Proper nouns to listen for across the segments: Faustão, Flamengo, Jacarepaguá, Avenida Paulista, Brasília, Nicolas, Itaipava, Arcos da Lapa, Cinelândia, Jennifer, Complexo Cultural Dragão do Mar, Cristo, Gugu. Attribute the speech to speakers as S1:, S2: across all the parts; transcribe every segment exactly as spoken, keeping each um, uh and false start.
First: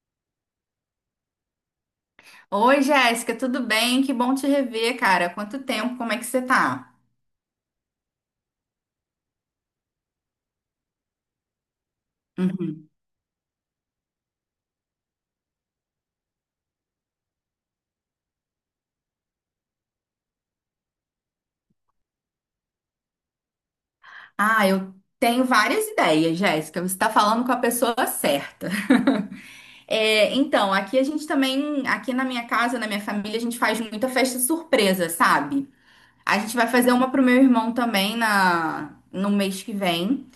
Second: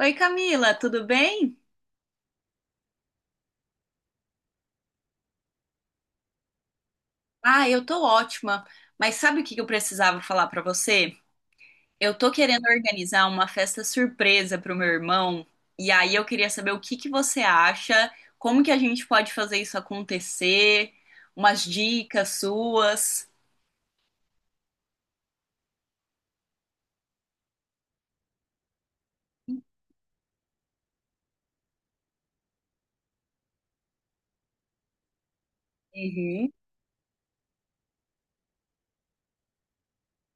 S1: Oi, Camila, tudo bem?
S2: Oi, Jéssica, tudo bem? Que bom te rever, cara. Quanto tempo, como é que você tá?
S1: Ah, eu tô ótima. Mas sabe o que que eu precisava falar pra você? Eu tô querendo
S2: Uhum.
S1: organizar uma festa surpresa pro meu irmão, e aí eu queria saber o que que você acha, como que a gente pode fazer isso acontecer, umas dicas suas.
S2: Ah, eu tenho várias ideias, Jéssica. Você tá falando com a pessoa certa. É, então, aqui a gente também, aqui na minha casa, na minha família, a gente faz muita festa surpresa, sabe? A
S1: Uhum.
S2: gente vai fazer uma pro meu irmão também na, no mês que vem.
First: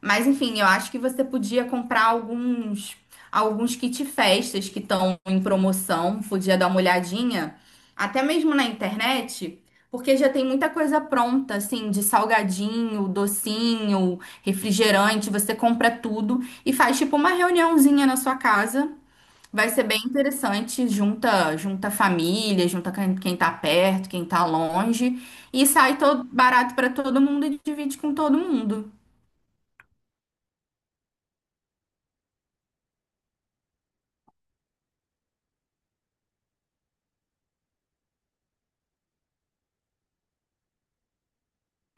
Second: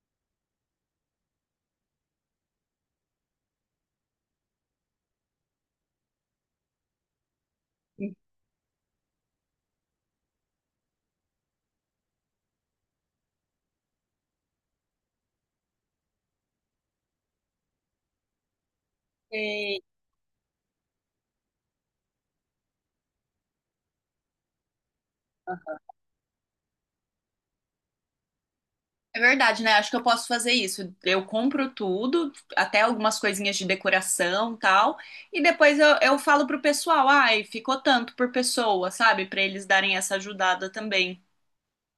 S2: Mas enfim, eu acho que você podia comprar alguns alguns kit festas que estão em promoção, podia dar uma olhadinha, até mesmo na internet, porque já tem muita coisa pronta, assim, de salgadinho, docinho, refrigerante, você compra tudo e faz tipo uma reuniãozinha na sua casa. Vai
S1: Sei.
S2: ser bem interessante, junta junta família, junta quem, quem tá perto, quem tá longe e sai todo barato para todo mundo e divide com todo mundo.
S1: É verdade, né? Acho que eu posso fazer isso. Eu compro tudo, até algumas coisinhas de decoração, tal, e depois eu, eu falo pro pessoal, ai, ficou tanto por pessoa, sabe? Pra eles darem essa ajudada também.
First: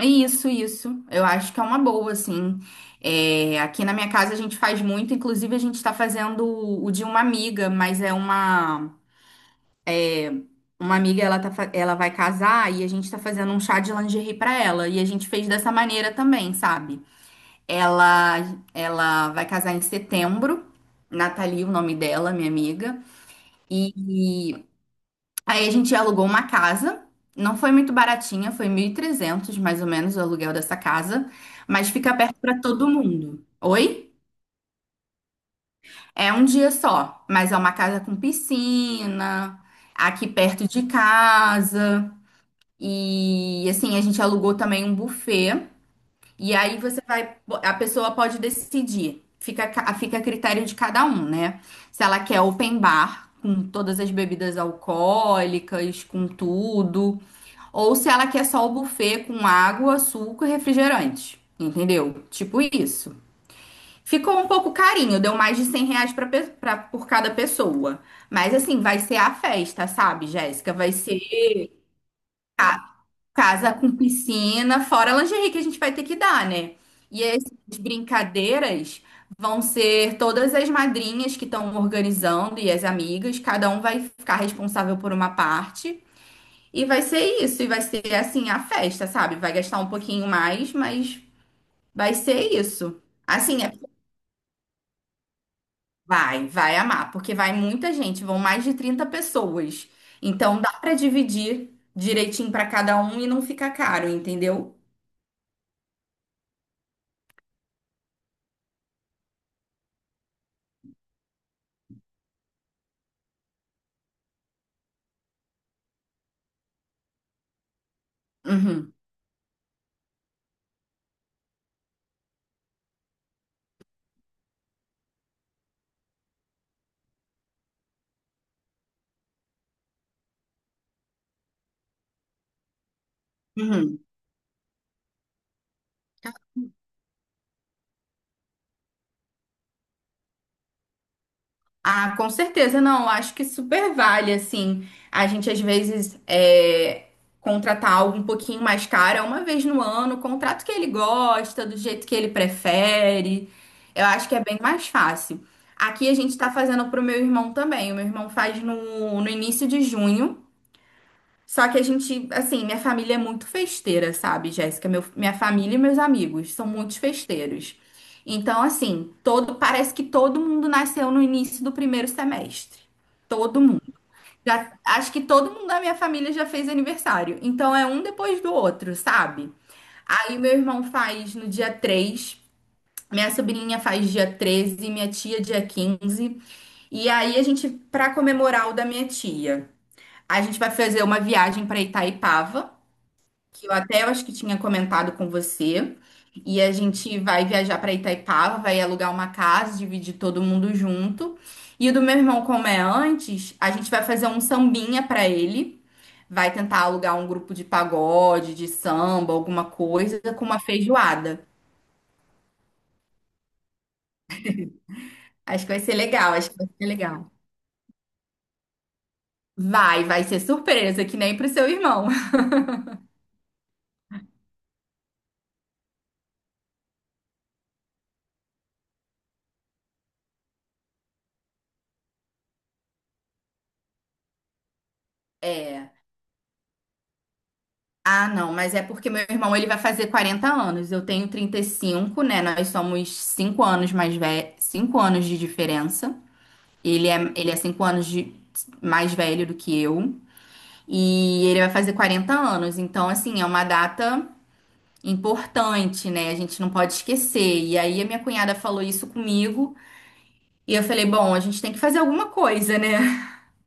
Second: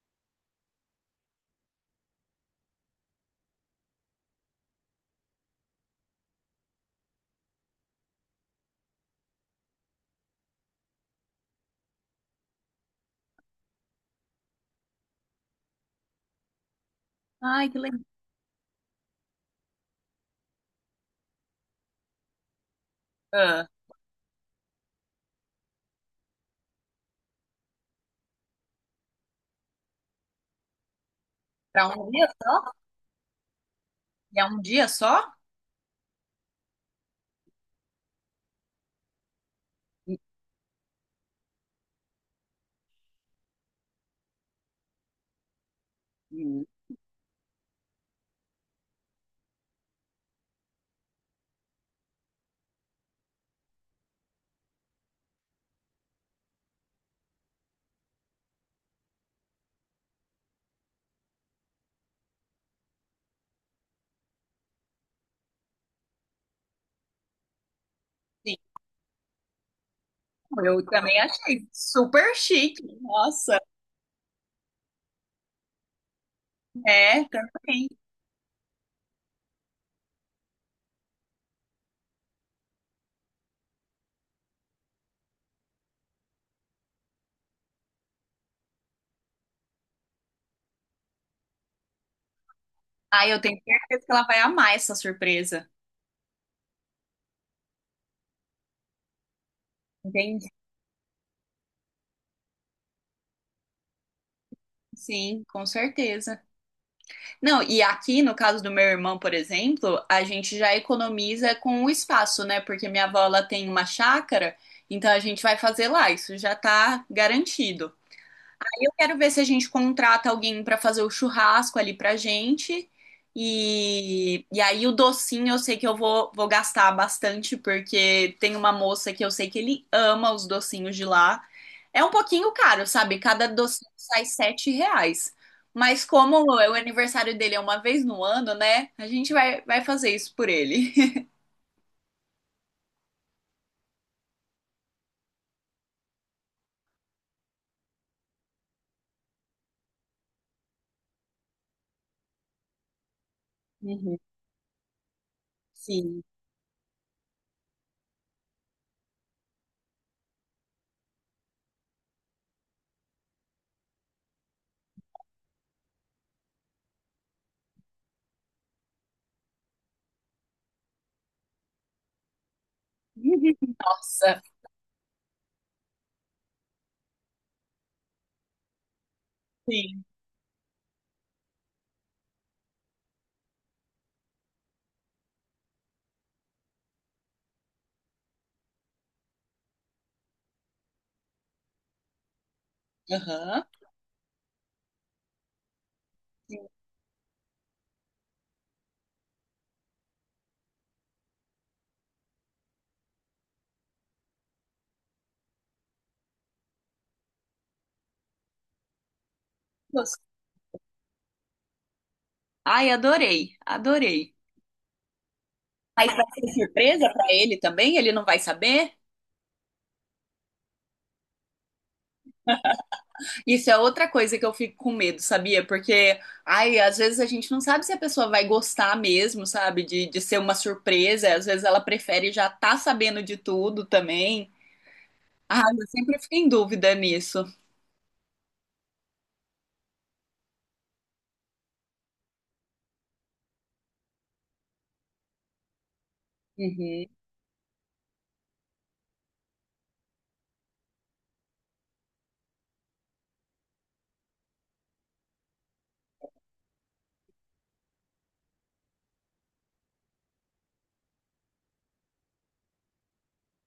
S2: Isso, isso. Eu acho que é uma boa, assim. É, aqui na minha casa a gente faz muito, inclusive a gente tá fazendo o o de uma amiga, mas é uma uma amiga, ela tá, fa- ela vai casar e a gente tá fazendo um chá de lingerie pra ela, e a gente fez dessa maneira também, sabe?
S1: Ai, que legal.
S2: Ela ela vai casar em setembro, Nathalie, o nome dela, minha amiga.
S1: Ah,
S2: E Aí a gente alugou uma casa. Não foi muito baratinha, foi mil e trezentos mais ou menos o aluguel dessa casa,
S1: pra
S2: mas
S1: um
S2: fica
S1: dia
S2: perto para
S1: só?
S2: todo mundo. Oi?
S1: E É um dia só?
S2: É um dia só, mas é uma casa com piscina, aqui perto de casa. E assim, a gente alugou também um buffet. E
S1: Uhum.
S2: aí você vai, a pessoa pode decidir. Fica, a ca- fica a critério de cada um, né? Se ela quer open bar, com todas as bebidas alcoólicas, com tudo. Ou se ela quer só o buffet com água, suco e refrigerante. Entendeu? Tipo isso. Ficou um pouco carinho, deu mais de cem reais pra, pe- pra- por cada pessoa. Mas
S1: Sim,
S2: assim, vai ser a festa, sabe, Jéssica?
S1: eu
S2: Vai
S1: também
S2: ser
S1: achei super chique. Nossa,
S2: casa com piscina, fora a lingerie que a gente vai ter que dar, né? E
S1: é,
S2: essas
S1: também.
S2: brincadeiras vão ser todas as madrinhas que estão organizando e as amigas, cada um vai ficar responsável por uma parte. E vai ser isso, e vai ser assim a festa, sabe? Vai gastar um pouquinho mais, mas vai ser isso.
S1: Ai, eu tenho
S2: Assim, é-
S1: certeza que ela vai amar essa surpresa.
S2: vai, vai amar, porque vai muita gente, vão mais de trinta pessoas.
S1: Entendi.
S2: Então dá pra dividir direitinho pra cada um e não fica caro, entendeu?
S1: Sim, com certeza. Não, e aqui no caso do meu irmão, por exemplo, a gente já economiza com o espaço, né? Porque minha avó ela tem uma chácara, então a gente vai fazer lá, isso já tá garantido. Eu
S2: Uhum,
S1: quero ver se a gente contrata alguém para fazer o churrasco ali pra gente. E, e aí o docinho eu sei que eu vou, vou gastar bastante, porque tem uma moça que eu sei que ele ama os docinhos de lá. É um pouquinho caro, sabe? Cada docinho
S2: uhum.
S1: sai sete reais. Mas como o o aniversário dele é uma vez no ano, né? A gente vai, vai fazer isso por ele.
S2: Ah, com certeza, não. Acho que super vale, assim, a gente às vezes é, contratar algo um pouquinho mais caro, é uma vez no ano, contrato que ele gosta, do jeito que ele prefere. Eu
S1: Uhum,
S2: acho que é bem mais fácil. Aqui a
S1: sim.
S2: gente está fazendo para o meu irmão também. O meu irmão faz no, no início de junho. Só que a gente, assim, minha família é muito festeira, sabe, Jéssica? Meu- minha família e meus amigos são muitos festeiros. Então, assim, todo, parece que todo mundo nasceu no início do primeiro semestre. Todo mundo.
S1: Nossa,
S2: Já- acho que todo mundo da minha família já fez aniversário. Então é um depois do outro, sabe?
S1: sim.
S2: Aí meu irmão faz no dia três, minha sobrinha faz dia treze, minha tia dia quinze. E aí a gente, pra comemorar o da minha tia, a gente vai fazer uma viagem pra Itaipava,
S1: Aham.
S2: que eu até acho que tinha comentado com você. E
S1: Sim.
S2: a gente vai viajar para Itaipava, vai alugar uma casa, dividir todo mundo junto. E o do meu irmão, como é antes, a gente vai fazer um sambinha para ele. Vai tentar alugar um grupo de pagode, de samba, alguma coisa, com uma feijoada.
S1: Ai, adorei, adorei.
S2: Acho que vai ser
S1: Mas vai
S2: legal, acho
S1: ser
S2: que vai ser
S1: surpresa pra
S2: legal.
S1: ele também? Ele não vai saber?
S2: Vai, vai ser surpresa, que nem pro seu irmão.
S1: Isso é outra coisa que eu fico com medo, sabia? Porque, ai, às vezes a gente não sabe se a pessoa vai gostar mesmo, sabe? De, de ser uma surpresa. Às vezes ela prefere já tá sabendo de tudo também. Ah, eu sempre fico em dúvida nisso.
S2: Ah, não, mas é porque meu irmão ele vai fazer quarenta anos. Eu tenho trinta e cinco, né? Nós somos cinco anos mais velhos, cinco anos de diferença.
S1: Uhum.
S2: Ele é ele é cinco anos de- mais velho do que eu e ele vai fazer quarenta anos. Então, assim, é uma data importante, né? A gente não pode esquecer. E aí a minha cunhada falou isso comigo e eu falei, bom, a gente tem que fazer alguma coisa, né?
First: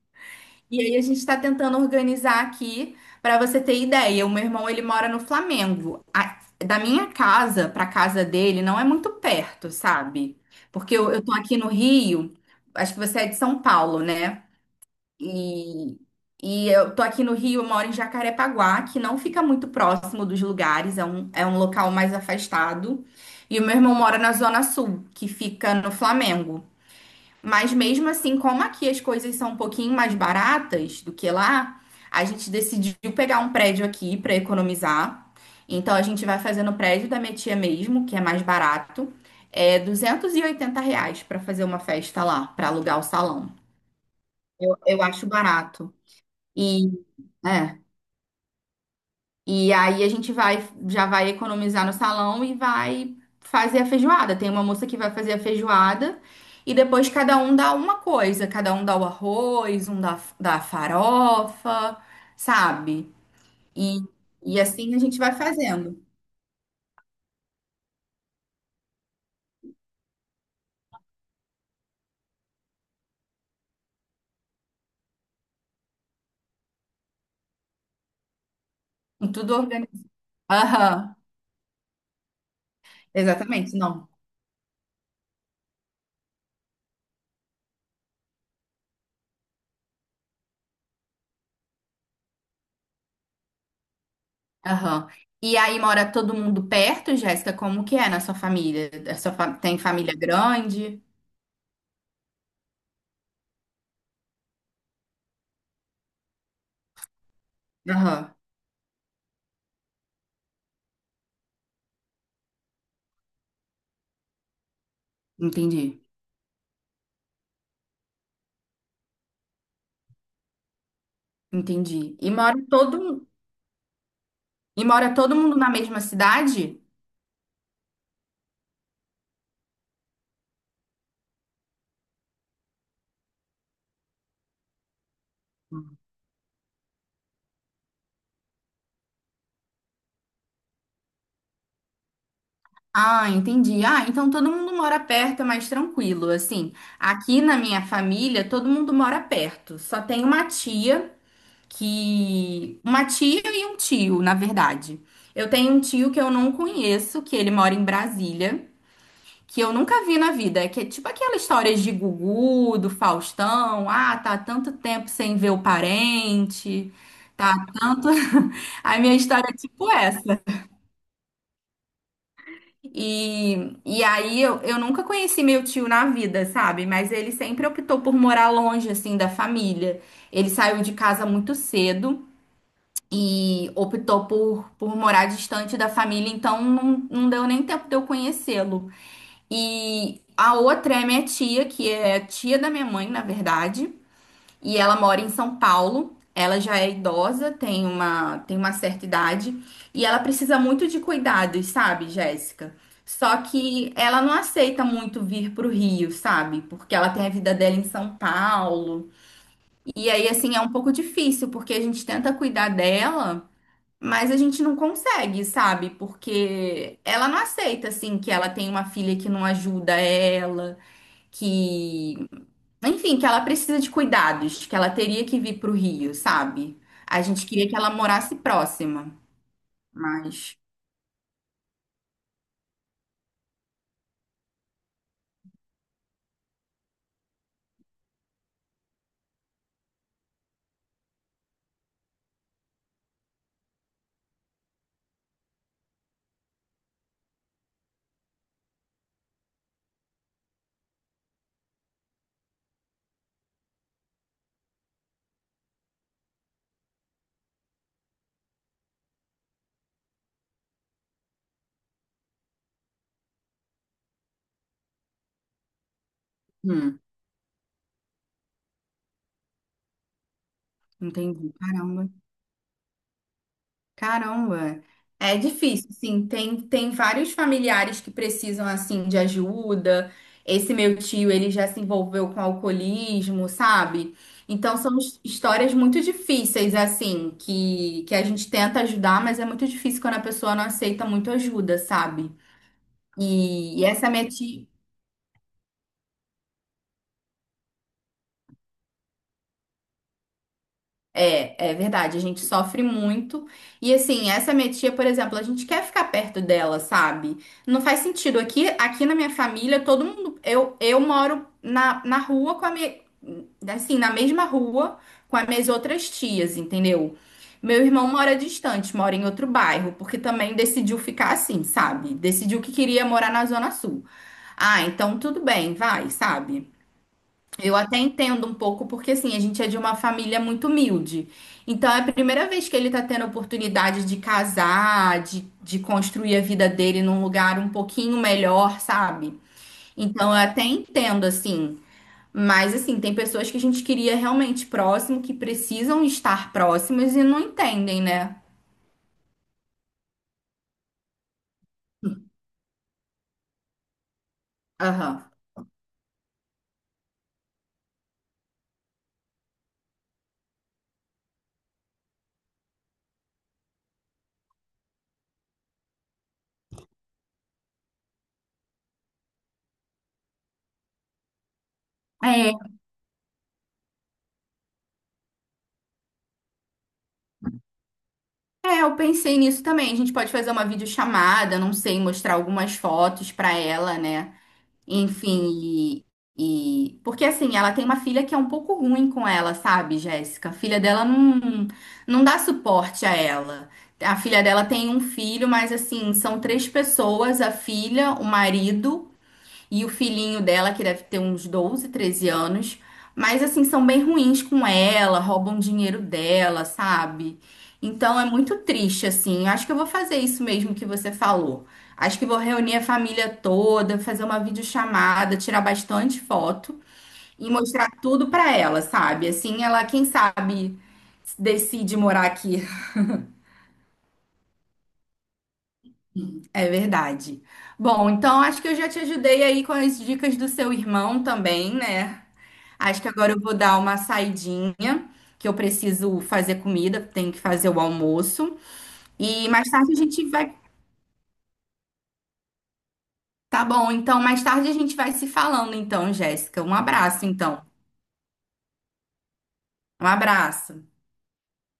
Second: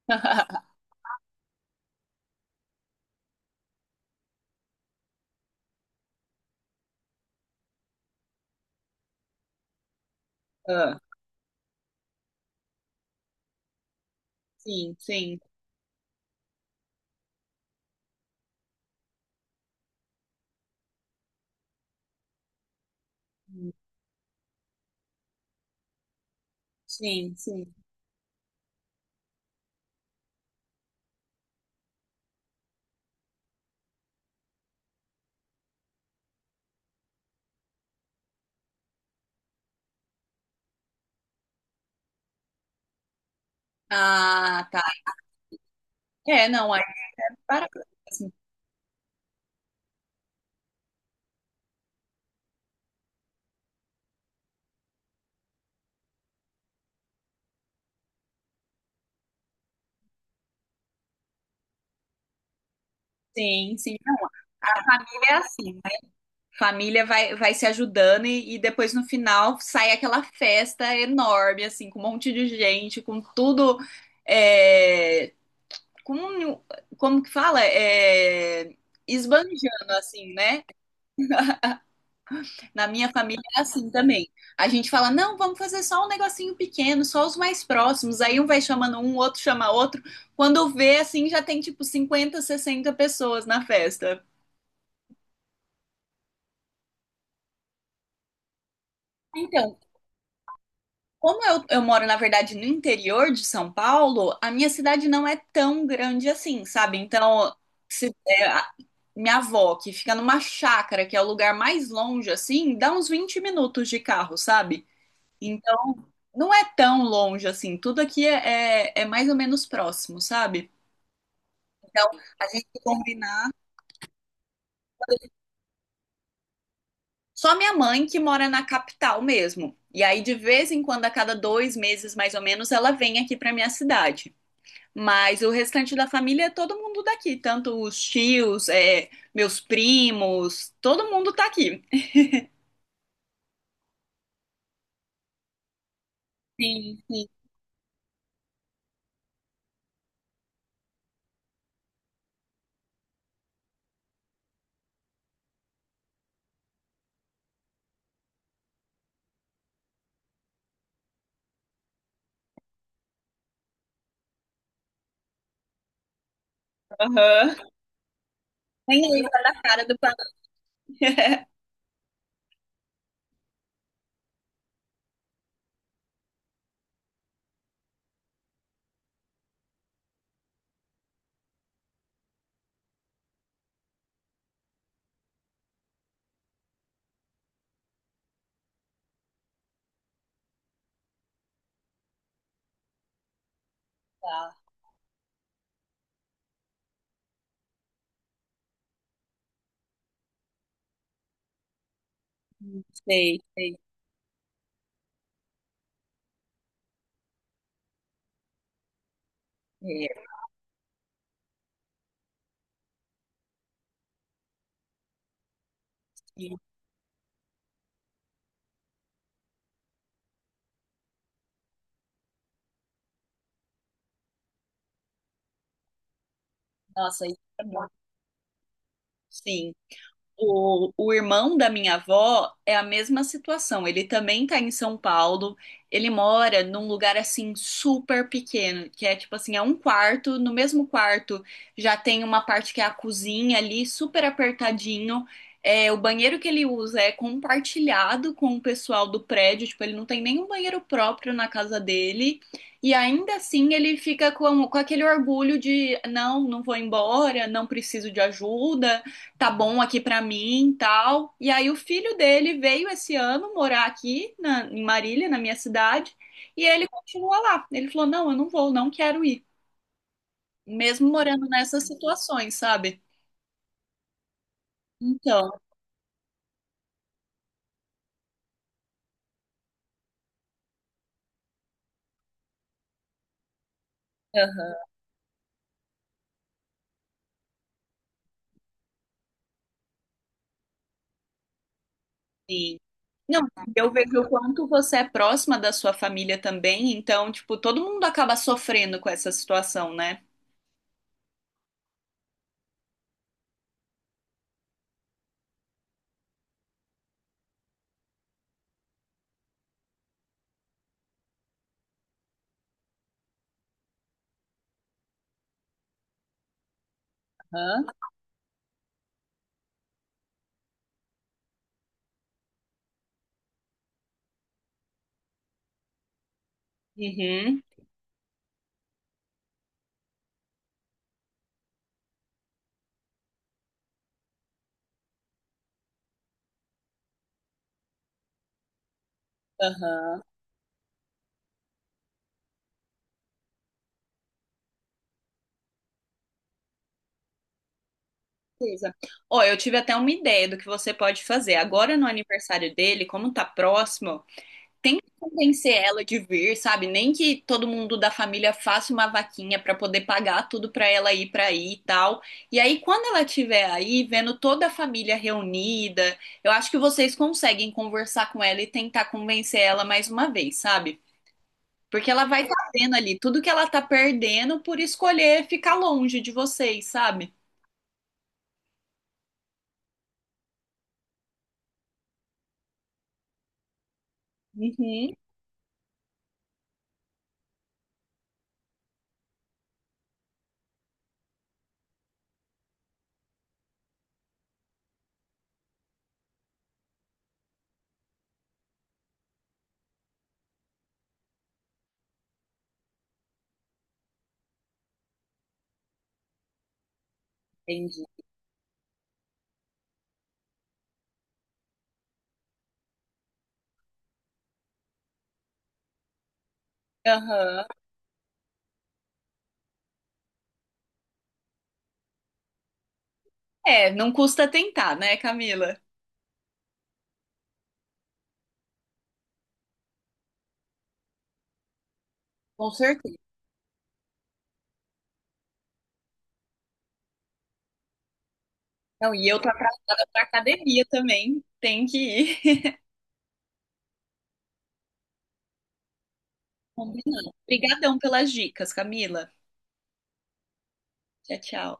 S2: E aí a gente está tentando organizar aqui para você ter ideia. O meu irmão ele mora no Flamengo. A- da minha casa para casa dele não é muito perto, sabe? Porque
S1: Ah,
S2: eu, eu tô aqui no Rio. Acho que você é de São Paulo, né?
S1: sim, sim.
S2: E e eu tô aqui no Rio. Eu moro em Jacarepaguá, que não fica muito próximo dos lugares. É um é um local mais afastado. E o meu irmão mora na Zona Sul, que fica no Flamengo.
S1: Sim, sim.
S2: Mas mesmo assim, como aqui as coisas são um pouquinho mais baratas do que lá, a gente decidiu pegar um prédio aqui para economizar. Então a gente vai fazer no prédio da minha tia mesmo, que é mais barato. É R duzentos e oitenta reais para fazer uma festa lá, para alugar o salão.
S1: Ah, tá.
S2: Eu acho barato.
S1: É, não, é
S2: E
S1: para
S2: é.
S1: mesmo.
S2: E aí a gente vai, já vai economizar no salão e vai fazer a feijoada. Tem uma moça que vai fazer a feijoada e depois cada um dá uma coisa. Cada um dá o arroz, um dá, dá a farofa, sabe?
S1: Sim, sim,
S2: E, e assim a gente vai
S1: é assim.
S2: fazendo.
S1: Família vai, vai se ajudando e, e depois no final sai aquela festa enorme, assim, com um monte de gente, com tudo. É, com, um, como que fala? É,
S2: Com Tudo
S1: esbanjando,
S2: organizado.
S1: assim, né?
S2: Aham,
S1: Na minha família é
S2: exatamente,
S1: assim
S2: não.
S1: também. A gente fala, não, vamos fazer só um negocinho pequeno, só os mais próximos. Aí um vai chamando um, outro chama outro. Quando vê, assim, já tem tipo cinquenta, sessenta pessoas na festa.
S2: Aham. E aí mora todo mundo perto, Jéssica? Como que é na sua família? A sua fa-
S1: Então,
S2: Tem família grande?
S1: como eu, eu moro, na verdade, no interior de São Paulo, a minha cidade não é tão grande assim, sabe? Então, se,
S2: Aham,
S1: é, a- minha avó, que fica numa chácara, que é o lugar mais longe, assim, dá uns vinte minutos de carro, sabe?
S2: entendi.
S1: Então, não é tão longe assim. Tudo aqui é, é, é mais ou menos próximo, sabe? Então,
S2: Entendi. E
S1: a
S2: mora
S1: gente
S2: todo,
S1: combinar.
S2: E mora todo mundo na mesma cidade?
S1: Só minha mãe que mora na capital mesmo. E aí, de vez em quando, a cada dois meses, mais ou menos, ela vem aqui pra minha cidade. Mas o restante da família é todo mundo daqui, tanto os tios, é, meus primos, todo mundo tá aqui.
S2: Ah, entendi. Ah, então todo mundo mora perto, é mais tranquilo. Assim,
S1: Sim, sim.
S2: aqui na minha família, todo mundo mora perto. Só tem uma tia que. Uma tia e um tio, na verdade. Eu tenho um tio que eu não conheço, que ele mora em Brasília, que eu nunca vi na vida. É Que é tipo aquela história de Gugu, do Faustão. Ah, tá há tanto tempo sem ver o parente. Tá
S1: Aham.
S2: há tanto. A
S1: Nem
S2: minha
S1: lembra
S2: história é
S1: da cara
S2: tipo
S1: do
S2: essa.
S1: planeta. É,
S2: E, e aí eu, eu nunca conheci meu tio na vida, sabe? Mas ele sempre optou por morar longe, assim, da família. Ele saiu de casa muito cedo e optou por, por morar distante da família, então não, não deu nem tempo de eu conhecê-lo. E a outra é minha tia, que é tia da minha mãe, na verdade, e ela mora em São Paulo. Ela já é idosa, tem uma, tem uma certa idade e ela precisa muito de cuidados, sabe, Jéssica? Só
S1: sei, sei.
S2: que ela não aceita muito vir pro Rio, sabe? Porque ela tem a vida dela em São Paulo. E
S1: É,
S2: aí, assim, é um pouco difícil, porque a gente tenta cuidar dela, mas a gente não consegue, sabe?
S1: sim.
S2: Porque ela não aceita, assim, que ela tem uma filha que não ajuda ela, que, enfim, que ela precisa de cuidados, que ela teria que vir para o Rio, sabe? A
S1: Nossa, isso
S2: gente
S1: é
S2: queria que
S1: bom.
S2: ela morasse próxima,
S1: Sim.
S2: mas
S1: O, o irmão da minha avó é a mesma situação. Ele também tá em São Paulo. Ele mora num lugar assim super pequeno, que é tipo assim, é um quarto. No mesmo quarto já tem uma parte que é a cozinha ali, super apertadinho. É, o banheiro que ele usa é compartilhado com o pessoal do prédio. Tipo, ele não tem nenhum banheiro próprio na casa dele. E ainda assim ele fica com, com aquele orgulho de não, não vou embora, não preciso de ajuda, tá bom aqui pra mim, e tal. E aí o filho dele veio esse ano morar aqui na- em Marília, na minha cidade, e ele
S2: hum,
S1: continua lá. Ele falou: "Não, eu não vou, não quero ir", mesmo morando
S2: entendi.
S1: nessas
S2: Caramba,
S1: situações, sabe?
S2: caramba. É
S1: Então,
S2: difícil, sim. Tem, tem vários familiares que precisam, assim, de ajuda. Esse meu tio, ele já se envolveu com alcoolismo, sabe?
S1: aham,
S2: Então, são his- histórias muito difíceis, assim, que, que a gente tenta ajudar, mas é muito difícil quando a pessoa não aceita muito ajuda, sabe?
S1: sim. Não,
S2: E, e
S1: eu
S2: essa
S1: vejo
S2: minha
S1: o quanto
S2: tia.
S1: você é próxima da sua família também, então, tipo, todo mundo acaba sofrendo com essa situação, né?
S2: É, é verdade, a gente sofre muito. E assim, essa minha tia, por exemplo, a gente quer ficar perto dela, sabe? Não faz sentido. Aqui, aqui na minha família, todo mundo. Eu, eu moro na, na rua com a minha. Assim, na mesma rua com as minhas outras tias, entendeu? Meu
S1: Aham.
S2: irmão mora distante, mora em outro bairro, porque também decidiu ficar assim, sabe? Decidiu que queria morar na Zona Sul. Ah, então tudo bem, vai, sabe?
S1: Uhum.
S2: Eu até entendo um pouco, porque assim, a gente é de uma família muito humilde. Então é a primeira vez que ele tá tendo a oportunidade de casar, de, de construir a vida dele num lugar um pouquinho melhor, sabe?
S1: Aham.
S2: Então eu até entendo, assim. Mas assim, tem pessoas que a gente queria realmente próximo, que precisam estar próximas e não entendem, né?
S1: Beleza. Ó, eu tive até uma ideia do que você pode fazer. Agora no aniversário dele, como tá próximo, tenta
S2: Aham.
S1: convencer ela de vir, sabe? Nem que todo mundo da família faça uma vaquinha pra poder pagar tudo pra ela ir pra aí e tal. E aí, quando ela estiver aí, vendo toda a família reunida, eu acho que vocês conseguem conversar com ela e tentar convencer ela mais uma vez, sabe? Porque ela vai
S2: É,
S1: tá vendo ali tudo que ela tá perdendo por escolher ficar longe de vocês, sabe?
S2: é, eu pensei nisso também. A gente pode fazer uma videochamada, não sei, mostrar algumas fotos pra ela, né?
S1: Uhum,
S2: Enfim, e, e- porque assim, ela tem uma filha que é um pouco ruim com ela, sabe, Jéssica? A filha dela não, não dá suporte a ela. A filha dela tem um filho, mas assim, são três pessoas, a filha, o marido e o filhinho dela, que deve ter uns doze treze anos. Mas, assim, são bem ruins com ela, roubam dinheiro dela, sabe?
S1: entendi.
S2: Então é muito triste, assim. Eu Acho que eu vou fazer isso mesmo que você falou. Acho que vou reunir a família toda, fazer uma videochamada, tirar bastante foto e
S1: Aham.
S2: mostrar tudo pra ela, sabe? Assim, ela, quem sabe, decide morar aqui.
S1: É, não custa tentar, né, Camila?
S2: É verdade. Bom, então acho que eu já te ajudei aí com as dicas do seu irmão também, né?
S1: Com
S2: Acho que
S1: certeza.
S2: agora eu vou dar uma saidinha, que eu preciso fazer comida, tenho que fazer o almoço.
S1: Não, e eu
S2: E
S1: tô
S2: mais tarde a
S1: atrasada pra
S2: gente vai.
S1: academia também. Tem que ir.
S2: Tá bom, então mais tarde a gente vai se falando, então, Jéssica. Um abraço,
S1: Combinado.
S2: então.
S1: Obrigadão pelas dicas, Camila.
S2: Um abraço.
S1: Tchau, tchau.